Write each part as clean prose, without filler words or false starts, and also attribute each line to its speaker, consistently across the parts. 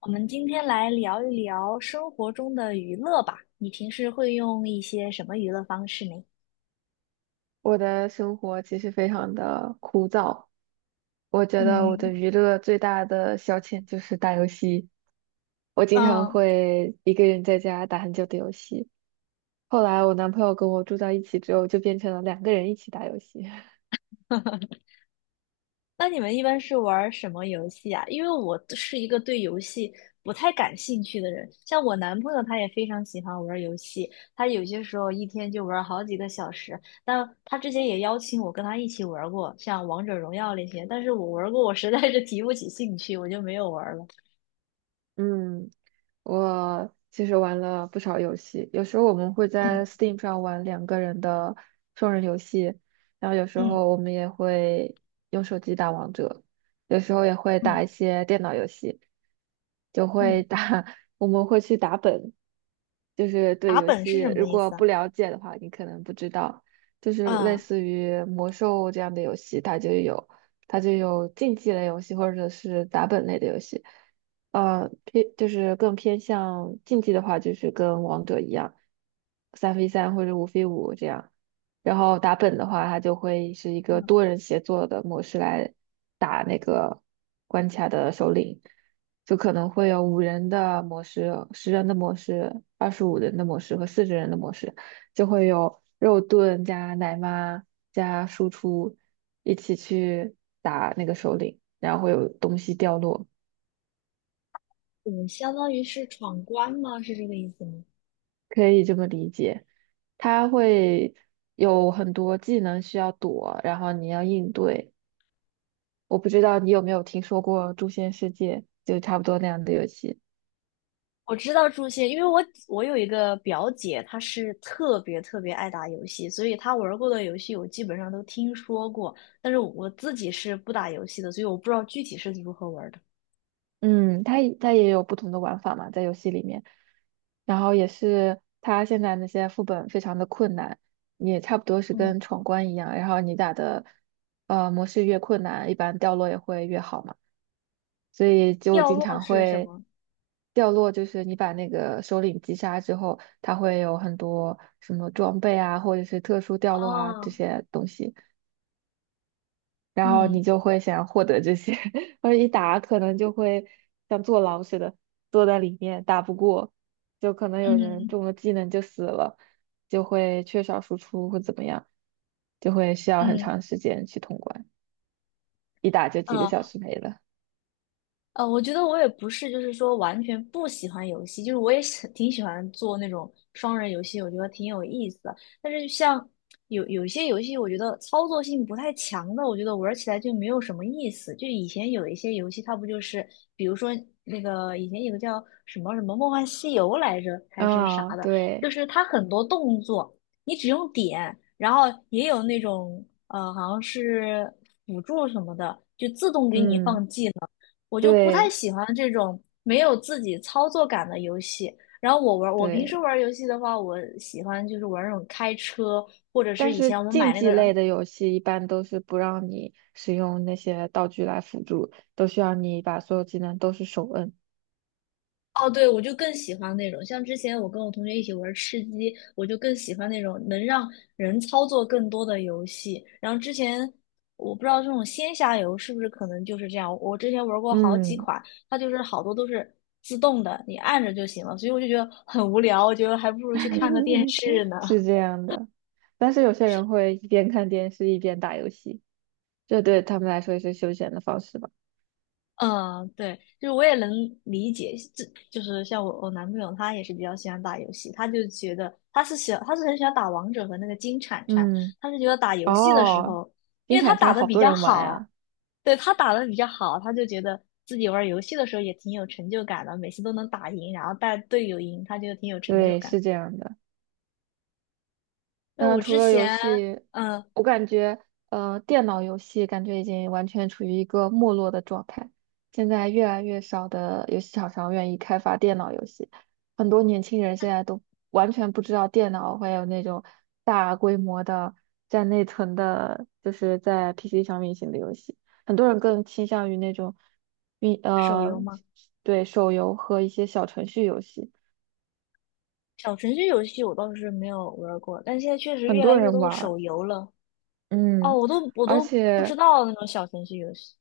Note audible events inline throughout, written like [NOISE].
Speaker 1: 我们今天来聊一聊生活中的娱乐吧。你平时会用一些什么娱乐方式呢？
Speaker 2: 我的生活其实非常的枯燥，我觉得我的
Speaker 1: 嗯
Speaker 2: 娱乐最大的消遣就是打游戏。我经常
Speaker 1: 嗯。
Speaker 2: 会一个人在家打很久的游戏。后来我男朋友跟我住在一起之后，就变成了两个人一起打游戏。
Speaker 1: 那你们一般是玩儿什么游戏啊？因为我是一个对游戏不太感兴趣的人，像我男朋友他也非常喜欢玩儿游戏，他有些时候一天就玩儿好几个小时。但他之前也邀请我跟他一起玩儿过，像王者荣耀那些，但是我玩儿过，我实在是提不起兴趣，我就没有玩儿了。
Speaker 2: [LAUGHS] 嗯，我其实玩了不少游戏，有时候我们会在
Speaker 1: 嗯
Speaker 2: Steam 上玩两个人的双人游戏，然后有时
Speaker 1: 嗯
Speaker 2: 候我们也会用手机打王者，有时候也会打
Speaker 1: 嗯
Speaker 2: 一些电脑游戏。就
Speaker 1: 嗯，
Speaker 2: 会
Speaker 1: 嗯，
Speaker 2: 打，[LAUGHS] 我们会去打本，就是对
Speaker 1: 打
Speaker 2: 游
Speaker 1: 本是什
Speaker 2: 戏
Speaker 1: 么
Speaker 2: 如
Speaker 1: 意
Speaker 2: 果
Speaker 1: 思啊？
Speaker 2: 不了解的话，你可能不知道，就是类
Speaker 1: 嗯，
Speaker 2: 似于魔兽这样的游戏，它就有竞技类游戏或者是打本类的游戏。呃，偏就是更偏向竞技的话，就是跟王者一样，三 v 三或者五 v 五这样。然后打本的话，它就会是一个多人协作的模式来打那个关卡的首领。就可能会有五人的模式、十人的模式、二十五人的模式和四十人的模式，就会有肉盾加奶妈加输出一起去打那个首领，然后会有东西掉落。
Speaker 1: 嗯，相当于是闯关吗？是这个意思吗？
Speaker 2: 可以这么理解。它会有很多技能需要躲，然后你要应对。我不知道你有没有听说过《诛仙世界》，就差不多那样的游戏。
Speaker 1: 我知道诛仙，因为我有一个表姐，她是特别特别爱打游戏，所以她玩过的游戏我基本上都听说过，但是我自己是不打游戏的，所以我不知道具体是如何玩的。
Speaker 2: 嗯，它也有不同的玩法嘛，在游戏里面，然后也是它现在那些副本非常的困难，也差不多是
Speaker 1: 嗯，
Speaker 2: 跟闯关一样，然后你打的模式越困难，一般掉落也会越好嘛，所以就
Speaker 1: 掉
Speaker 2: 经
Speaker 1: 落
Speaker 2: 常
Speaker 1: 是什
Speaker 2: 会
Speaker 1: 么？
Speaker 2: 掉落。就是你把那个首领击杀之后，它会有很多什么装备啊，或者是特殊掉落啊这
Speaker 1: 啊？
Speaker 2: 些东西。然后你
Speaker 1: 嗯
Speaker 2: 就会想要获得这些，[LAUGHS] 而一打可能就会像坐牢似的坐在里面打不过，就可能有人
Speaker 1: 嗯
Speaker 2: 中了技能就死了，就会缺少输出或怎么样，就会需要很
Speaker 1: 嗯嗯，
Speaker 2: 长时间去通关，一打就几个
Speaker 1: 呃
Speaker 2: 小时没了。
Speaker 1: 我觉得我也不是，就是说完全不喜欢游戏，就是我也[LAUGHS] 挺喜欢做那种双人游戏，我觉得挺有意思的。但是像有些游戏，我觉得操作性不太强的，我觉得玩起来就没有什么意思。就以前有一些游戏，它不就是，比如说那个以前有个叫什么什么《梦幻西游》来着，还是啥
Speaker 2: 啊、
Speaker 1: 的，就
Speaker 2: 对，
Speaker 1: 是它很多动作你只用点，然后也有那种好像是辅助什么的，就自动给你
Speaker 2: 嗯，
Speaker 1: 放技能。我就不太
Speaker 2: 对
Speaker 1: 喜欢这种没有自己操作感的游戏。然后我平
Speaker 2: 对，
Speaker 1: 时玩游戏的话，我喜欢就是玩那种开车，或者是
Speaker 2: 但
Speaker 1: 以
Speaker 2: 是
Speaker 1: 前我们买
Speaker 2: 竞
Speaker 1: 那
Speaker 2: 技
Speaker 1: 个，
Speaker 2: 类的游戏一般都是不让你使用那些道具来辅助，都需要你把所有技能都是手摁。
Speaker 1: 哦，对，我就更喜欢那种。像之前我跟我同学一起玩吃鸡，我就更喜欢那种能让人操作更多的游戏。然后之前我不知道这种仙侠游是不是可能就是这样，我之前玩过好几
Speaker 2: 嗯。
Speaker 1: 款，它就是好多都是自动的，你按着就行了，所以我就觉得很无聊，我觉得还不如去看个电视呢。
Speaker 2: [LAUGHS] 是这样的，但是有些人会一边看电视一边打游戏，这对他们来说也是休闲的方式吧。
Speaker 1: 嗯，对，就是我也能理解，这就是像我男朋友，他也是比较喜欢打游戏，他就觉得他是很喜欢打王者和那个金铲铲，
Speaker 2: 嗯，
Speaker 1: 他是觉得打游戏的时
Speaker 2: 哦，
Speaker 1: 候，因
Speaker 2: 金
Speaker 1: 为他
Speaker 2: 铲
Speaker 1: 打
Speaker 2: 铲
Speaker 1: 的
Speaker 2: 好
Speaker 1: 比
Speaker 2: 多
Speaker 1: 较
Speaker 2: 人玩
Speaker 1: 好，
Speaker 2: 呀。
Speaker 1: 对，他打的比较好，他就觉得自己玩游戏的时候也挺有成就感的，每次都能打赢，然后带队友赢，他觉得挺有成就
Speaker 2: 对，
Speaker 1: 感。
Speaker 2: 是这样的。
Speaker 1: 那我
Speaker 2: 嗯，除
Speaker 1: 之
Speaker 2: 了游
Speaker 1: 前，
Speaker 2: 戏，
Speaker 1: 嗯，
Speaker 2: 我感觉电脑游戏感觉已经完全处于一个没落的状态。现在越来越少的游戏厂商愿意开发电脑游戏，很多年轻人现在都完全不知道电脑会有那种大规模的占内存的，就是在 PC 上运行的游戏。很多人更倾向于那种运
Speaker 1: 手
Speaker 2: 呃，
Speaker 1: 游嘛，
Speaker 2: 对手游和一些小程序游戏，
Speaker 1: 小程序游戏我倒是没有玩儿过，但现在确实
Speaker 2: 很
Speaker 1: 越
Speaker 2: 多
Speaker 1: 来越
Speaker 2: 人
Speaker 1: 多的
Speaker 2: 玩儿，
Speaker 1: 手游了。哦，
Speaker 2: 嗯。
Speaker 1: 我都我
Speaker 2: 而
Speaker 1: 都不知
Speaker 2: 且
Speaker 1: 道那种小程序游戏。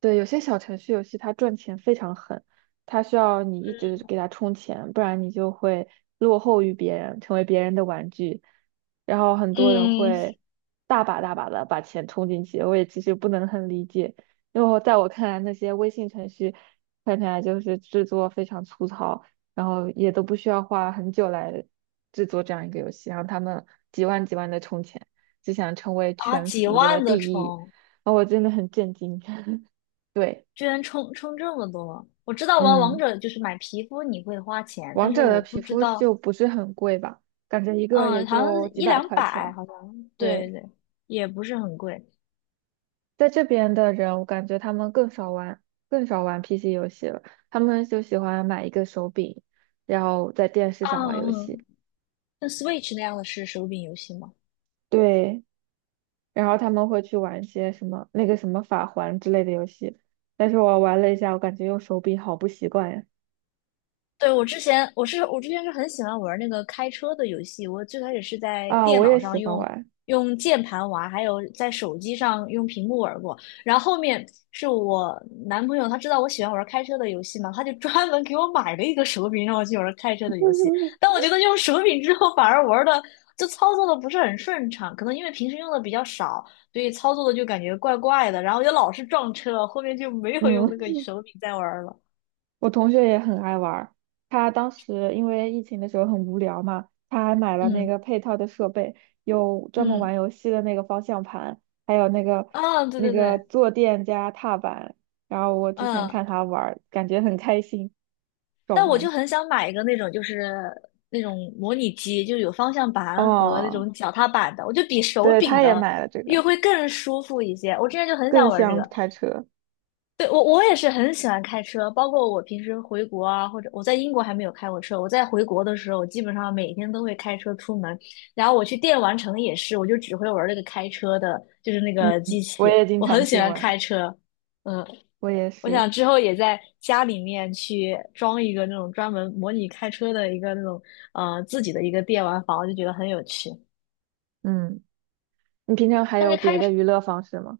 Speaker 2: 对，有些小程序游戏它赚钱非常狠，它需要你一直给它充钱，不然你就会落后于别人，成为别人的玩具。然后很多人
Speaker 1: 嗯，
Speaker 2: 会大把大把的把钱充进去，我也其实不能很理解，因为我在我看来，那些微信程序看起来就是制作非常粗糙，然后也都不需要花很久来制作这样一个游戏，然后他们几万几万的充钱，就想成为
Speaker 1: 啊，
Speaker 2: 全
Speaker 1: 几
Speaker 2: 服的
Speaker 1: 万的
Speaker 2: 第一，
Speaker 1: 充，
Speaker 2: 然后我真的很震惊。[LAUGHS] 对，
Speaker 1: 居然充这么多！我知道玩王
Speaker 2: 嗯，
Speaker 1: 者就是买皮肤你会花钱，但
Speaker 2: 王
Speaker 1: 是
Speaker 2: 者
Speaker 1: 我
Speaker 2: 的
Speaker 1: 不
Speaker 2: 皮
Speaker 1: 知
Speaker 2: 肤
Speaker 1: 道，
Speaker 2: 就不是很贵吧，感觉一个也
Speaker 1: 嗯，好像是
Speaker 2: 就几
Speaker 1: 一
Speaker 2: 百
Speaker 1: 两
Speaker 2: 块
Speaker 1: 百，
Speaker 2: 钱。
Speaker 1: 好像，对
Speaker 2: 对，
Speaker 1: 对，也不是很贵。
Speaker 2: 在这边的人，我感觉他们更少玩，更少玩 PC 游戏了，他们就喜欢买一个手柄，然后在电视
Speaker 1: 啊
Speaker 2: 上玩游戏。
Speaker 1: 嗯，像 Switch 那样的是手柄游戏吗？
Speaker 2: 对，然后他们会去玩一些什么那个什么法环之类的游戏，但是我玩了一下，我感觉用手柄好不习惯呀。
Speaker 1: 对，我之前是很喜欢玩那个开车的游戏，我最开始是在
Speaker 2: 啊，
Speaker 1: 电
Speaker 2: 我
Speaker 1: 脑
Speaker 2: 也喜
Speaker 1: 上
Speaker 2: 欢
Speaker 1: 用
Speaker 2: 玩。
Speaker 1: 用键盘玩，还有在手机上用屏幕玩过。然后后面是我男朋友，他知道我喜欢玩开车的游戏嘛，他就专门给我买了一个手柄让我去玩开车的游戏。但
Speaker 2: [LAUGHS]
Speaker 1: 我觉得用手柄之后反而玩的就操作的不是很顺畅，可能因为平时用的比较少，所以操作的就感觉怪怪的，然后就老是撞车，后面就没有用
Speaker 2: 嗯，
Speaker 1: 那个手柄再玩了。
Speaker 2: 我同学也很爱玩儿，他当时因为疫情的时候很无聊嘛，他还买了那
Speaker 1: 嗯
Speaker 2: 个配套的设备，有专门
Speaker 1: 嗯。
Speaker 2: 玩游戏的那个方向盘，还有那个
Speaker 1: 嗯，对
Speaker 2: 那
Speaker 1: 对
Speaker 2: 个
Speaker 1: 对，
Speaker 2: 坐垫加踏板。然后我之前
Speaker 1: 嗯，
Speaker 2: 看他玩儿，感觉很开心，
Speaker 1: 但
Speaker 2: 爽
Speaker 1: 我就
Speaker 2: 玩。
Speaker 1: 很想买一个那种，就是那种模拟机，就有方向盘和那
Speaker 2: 哦，
Speaker 1: 种脚踏板的，我就比手
Speaker 2: 对，
Speaker 1: 柄
Speaker 2: 他也
Speaker 1: 的
Speaker 2: 买了这个，
Speaker 1: 又会更舒服一些。我之前就很想
Speaker 2: 更
Speaker 1: 玩这
Speaker 2: 像
Speaker 1: 个，
Speaker 2: 开车。
Speaker 1: 对，我也是很喜欢开车，包括我平时回国啊，或者我在英国还没有开过车，我在回国的时候，我基本上每天都会开车出门，然后我去电玩城也是，我就只会玩那个开车的，就是那
Speaker 2: 嗯，
Speaker 1: 个机器，
Speaker 2: 我也经
Speaker 1: 我很
Speaker 2: 常
Speaker 1: 喜
Speaker 2: 去
Speaker 1: 欢
Speaker 2: 玩，
Speaker 1: 开车，嗯。
Speaker 2: 我也
Speaker 1: 我
Speaker 2: 是。
Speaker 1: 想之后也在家里面去装一个那种专门模拟开车的一个那种自己的一个电玩房，就觉得很有趣。
Speaker 2: 嗯，你平常还
Speaker 1: 但
Speaker 2: 有
Speaker 1: 是
Speaker 2: 别
Speaker 1: 开
Speaker 2: 的
Speaker 1: 始
Speaker 2: 娱乐方式吗？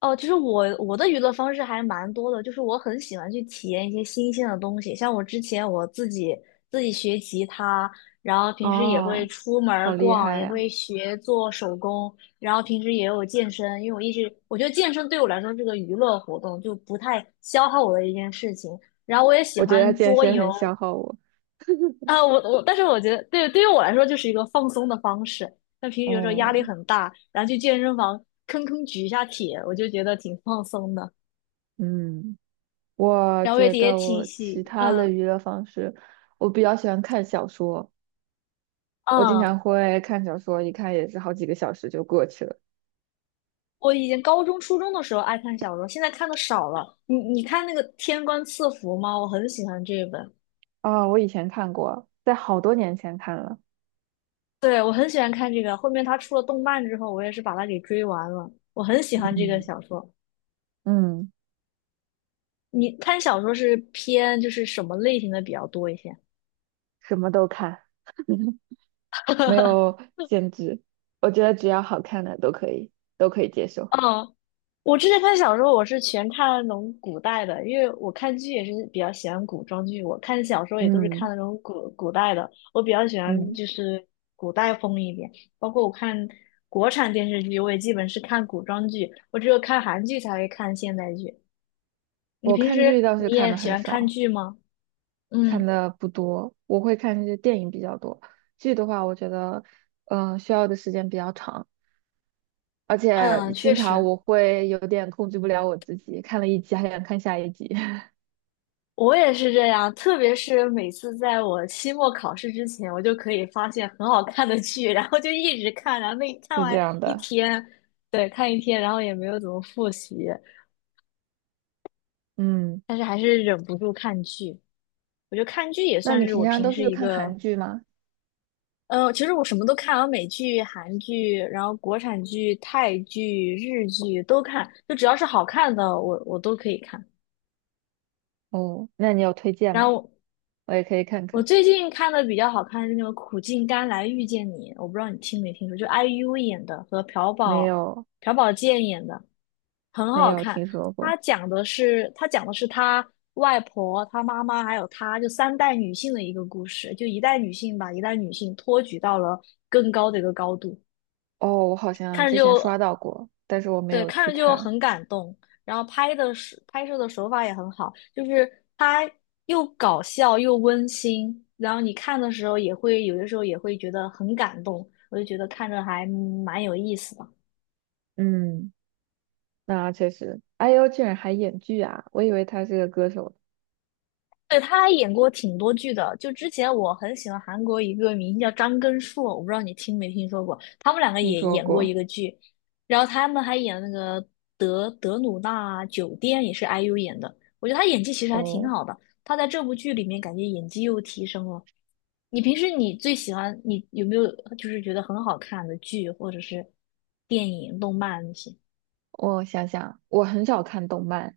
Speaker 1: 哦，就是我的娱乐方式还蛮多的，就是我很喜欢去体验一些新鲜的东西，像我之前我自己学吉他，然后平时也会
Speaker 2: 哦，
Speaker 1: 出门儿
Speaker 2: 好厉
Speaker 1: 逛，
Speaker 2: 害
Speaker 1: 也
Speaker 2: 呀！
Speaker 1: 会学做手工，然后平时也有健身，因为我一直我觉得健身对我来说是个娱乐活动，就不太消耗我的一件事情。然后我也喜
Speaker 2: 我觉得
Speaker 1: 欢
Speaker 2: 健
Speaker 1: 桌
Speaker 2: 身
Speaker 1: 游，
Speaker 2: 很消耗我。
Speaker 1: 啊，但是我觉得，对，对于我来说就是一个放松的方式。那平时有时候压力
Speaker 2: 哦，
Speaker 1: 很大，然后去健身房吭吭举一下铁，我就觉得挺放松的。
Speaker 2: 嗯，我
Speaker 1: 然后也
Speaker 2: 觉
Speaker 1: 也
Speaker 2: 得
Speaker 1: 挺
Speaker 2: 我其
Speaker 1: 喜，
Speaker 2: 他的
Speaker 1: 嗯
Speaker 2: 娱乐方式，我比较喜欢看小说，我经
Speaker 1: 嗯。
Speaker 2: 常会看小说，一看也是好几个小时就过去了。
Speaker 1: 我以前高中、初中的时候爱看小说，现在看的少了。你看那个《天官赐福》吗？我很喜欢这一本，
Speaker 2: 啊、我以前看过，在好多年前看了，
Speaker 1: 对，我很喜欢看这个。后面他出了动漫之后，我也是把它给追完了。我很喜欢这个
Speaker 2: 嗯，
Speaker 1: 小说。
Speaker 2: 嗯，
Speaker 1: 你看小说是偏就是什么类型的比较多一些？
Speaker 2: 什么都看。[LAUGHS] 没
Speaker 1: [LAUGHS]
Speaker 2: 有限制，我觉得只要好看的都可以，都可以接受。
Speaker 1: 嗯，我之前看小说，我是全看那种古代的，因为我看剧也是比较喜欢古装剧，我看小说也都是看
Speaker 2: 嗯
Speaker 1: 那种古代的，我比较喜欢
Speaker 2: 嗯，
Speaker 1: 就是古代风一点。包括我看国产电视剧，我也基本是看古装剧，我只有看韩剧才会看现代剧。你
Speaker 2: 我
Speaker 1: 平
Speaker 2: 看剧
Speaker 1: 时
Speaker 2: 倒
Speaker 1: 你
Speaker 2: 是看
Speaker 1: 也
Speaker 2: 的
Speaker 1: 喜
Speaker 2: 很
Speaker 1: 欢看
Speaker 2: 少。
Speaker 1: 剧吗？
Speaker 2: 看
Speaker 1: 嗯
Speaker 2: 的不多，我会看这些电影比较多。剧的话，我觉得，需要的时间比较长，而
Speaker 1: 嗯，
Speaker 2: 且
Speaker 1: 确
Speaker 2: 经常
Speaker 1: 实。
Speaker 2: 我会有点控制不了我自己，看了一集还想看下一集。[LAUGHS]
Speaker 1: 我也是这样，特别是每次在我期末考试之前，我就可以发现很好看的剧，然后就一直看，然后那看
Speaker 2: 是这
Speaker 1: 完
Speaker 2: 样
Speaker 1: 一
Speaker 2: 的。
Speaker 1: 天，对，看一天，然后也没有怎么复习，
Speaker 2: 嗯，
Speaker 1: 但是还是忍不住看剧。我觉得看剧也
Speaker 2: 那你
Speaker 1: 算是
Speaker 2: 平
Speaker 1: 我
Speaker 2: 常
Speaker 1: 平
Speaker 2: 都
Speaker 1: 时
Speaker 2: 是
Speaker 1: 一
Speaker 2: 看韩
Speaker 1: 个，
Speaker 2: 剧吗？
Speaker 1: 呃，其实我什么都看，我美剧、韩剧，然后国产剧、泰剧、日剧都看，就只要是好看的，我都可以看。
Speaker 2: 哦，那你有推荐
Speaker 1: 然
Speaker 2: 吗？
Speaker 1: 后
Speaker 2: 我也可以看
Speaker 1: 我
Speaker 2: 看。
Speaker 1: 最近看的比较好看是那个《苦尽甘来遇见你》，我不知道你听没听说，就 IU 演的和朴
Speaker 2: 没
Speaker 1: 宝
Speaker 2: 有，
Speaker 1: 朴宝剑演的，很
Speaker 2: 没
Speaker 1: 好
Speaker 2: 有
Speaker 1: 看。
Speaker 2: 听说
Speaker 1: 他
Speaker 2: 过。
Speaker 1: 讲的是他讲的是他外婆、他妈妈还有他就三代女性的一个故事，就一代女性把一代女性托举到了更高的一个高度，
Speaker 2: 哦，我好像
Speaker 1: 看着
Speaker 2: 之前
Speaker 1: 就
Speaker 2: 刷到过，但是我没
Speaker 1: 对，
Speaker 2: 有
Speaker 1: 看
Speaker 2: 去
Speaker 1: 着就
Speaker 2: 看。
Speaker 1: 很感动，然后拍摄的手法也很好，就是它又搞笑又温馨，然后你看的时候也会有的时候也会觉得很感动，我就觉得看着还蛮有意思的。
Speaker 2: 嗯，那确实，IU 居然还演剧啊，我以为他是个歌手。
Speaker 1: 对，他还演过挺多剧的。就之前我很喜欢韩国一个明星叫张根硕，我不知道你听没听说过。他们两个
Speaker 2: 听
Speaker 1: 也
Speaker 2: 说
Speaker 1: 演过一
Speaker 2: 过。
Speaker 1: 个剧，然后他们还演那个德鲁纳酒店，也是 IU 演的。我觉得他演技其实还挺
Speaker 2: 哦，
Speaker 1: 好的，他在这部剧里面感觉演技又提升了。你平时你最喜欢你有没有就是觉得很好看的剧或者是电影、动漫那些？
Speaker 2: 我想想，我很少看动漫，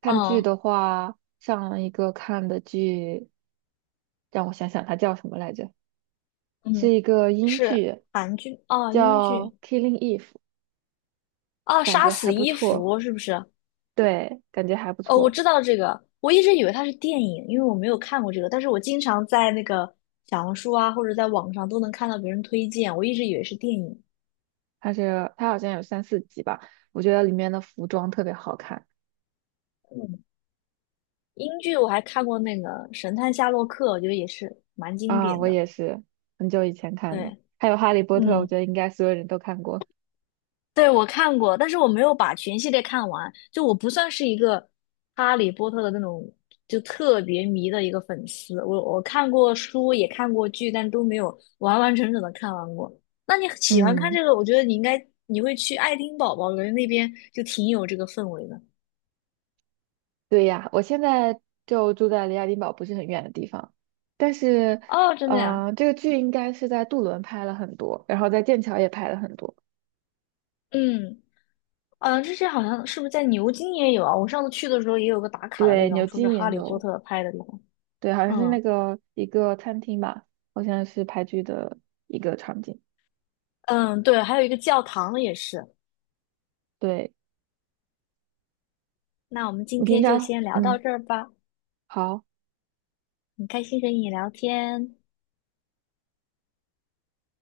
Speaker 2: 看剧
Speaker 1: 嗯
Speaker 2: 的话，上一个看的剧，让我想想，它叫什么来着？是
Speaker 1: 嗯，
Speaker 2: 一个英
Speaker 1: 是
Speaker 2: 剧，
Speaker 1: 韩剧哦，英
Speaker 2: 叫
Speaker 1: 剧
Speaker 2: 《Killing Eve》，
Speaker 1: 哦，
Speaker 2: 感
Speaker 1: 杀
Speaker 2: 觉
Speaker 1: 死
Speaker 2: 还不
Speaker 1: 伊
Speaker 2: 错。
Speaker 1: 芙是不是？
Speaker 2: 对，感觉还不
Speaker 1: 哦，我
Speaker 2: 错。
Speaker 1: 知道这个，我一直以为它是电影，因为我没有看过这个，但是我经常在那个小红书啊，或者在网上都能看到别人推荐，我一直以为是电影。
Speaker 2: 它是它好像有三四集吧，我觉得里面的服装特别好看。
Speaker 1: 嗯，英剧我还看过那个《神探夏洛克》，我觉得也是蛮经
Speaker 2: 啊，
Speaker 1: 典
Speaker 2: 我
Speaker 1: 的。
Speaker 2: 也是很久以前看的。
Speaker 1: 对，
Speaker 2: 还有《哈利波特》，我
Speaker 1: 嗯。
Speaker 2: 觉得应该所有人都看过。
Speaker 1: 对，我看过，但是我没有把全系列看完。就我不算是一个哈利波特的那种就特别迷的一个粉丝，我看过书，也看过剧，但都没有完完整整的看完过。那你喜欢看
Speaker 2: 嗯。
Speaker 1: 这个，我觉得你应该你会去爱丁堡吧，我觉得那边就挺有这个氛围的。
Speaker 2: 对呀，我现在就住在离爱丁堡不是很远的地方，但是，
Speaker 1: 哦，真的呀，
Speaker 2: 这个剧应该是在杜伦拍了很多，然后在剑桥也拍了很多。
Speaker 1: 嗯，呃，之前好像是不是在牛津也有啊？我上次去的时候也有个打卡的地
Speaker 2: 对，
Speaker 1: 方，
Speaker 2: 牛
Speaker 1: 说是
Speaker 2: 津
Speaker 1: 哈
Speaker 2: 也
Speaker 1: 利波
Speaker 2: 有，
Speaker 1: 特拍的地方。
Speaker 2: 对，好像是
Speaker 1: 嗯
Speaker 2: 那个一个餐厅吧，好像是拍剧的一个场景。
Speaker 1: 嗯，对，还有一个教堂也是。
Speaker 2: 对，
Speaker 1: 那我们今
Speaker 2: 你平
Speaker 1: 天就
Speaker 2: 常，
Speaker 1: 先聊到
Speaker 2: 嗯，
Speaker 1: 这儿吧，
Speaker 2: 好。
Speaker 1: 很开心和你聊天，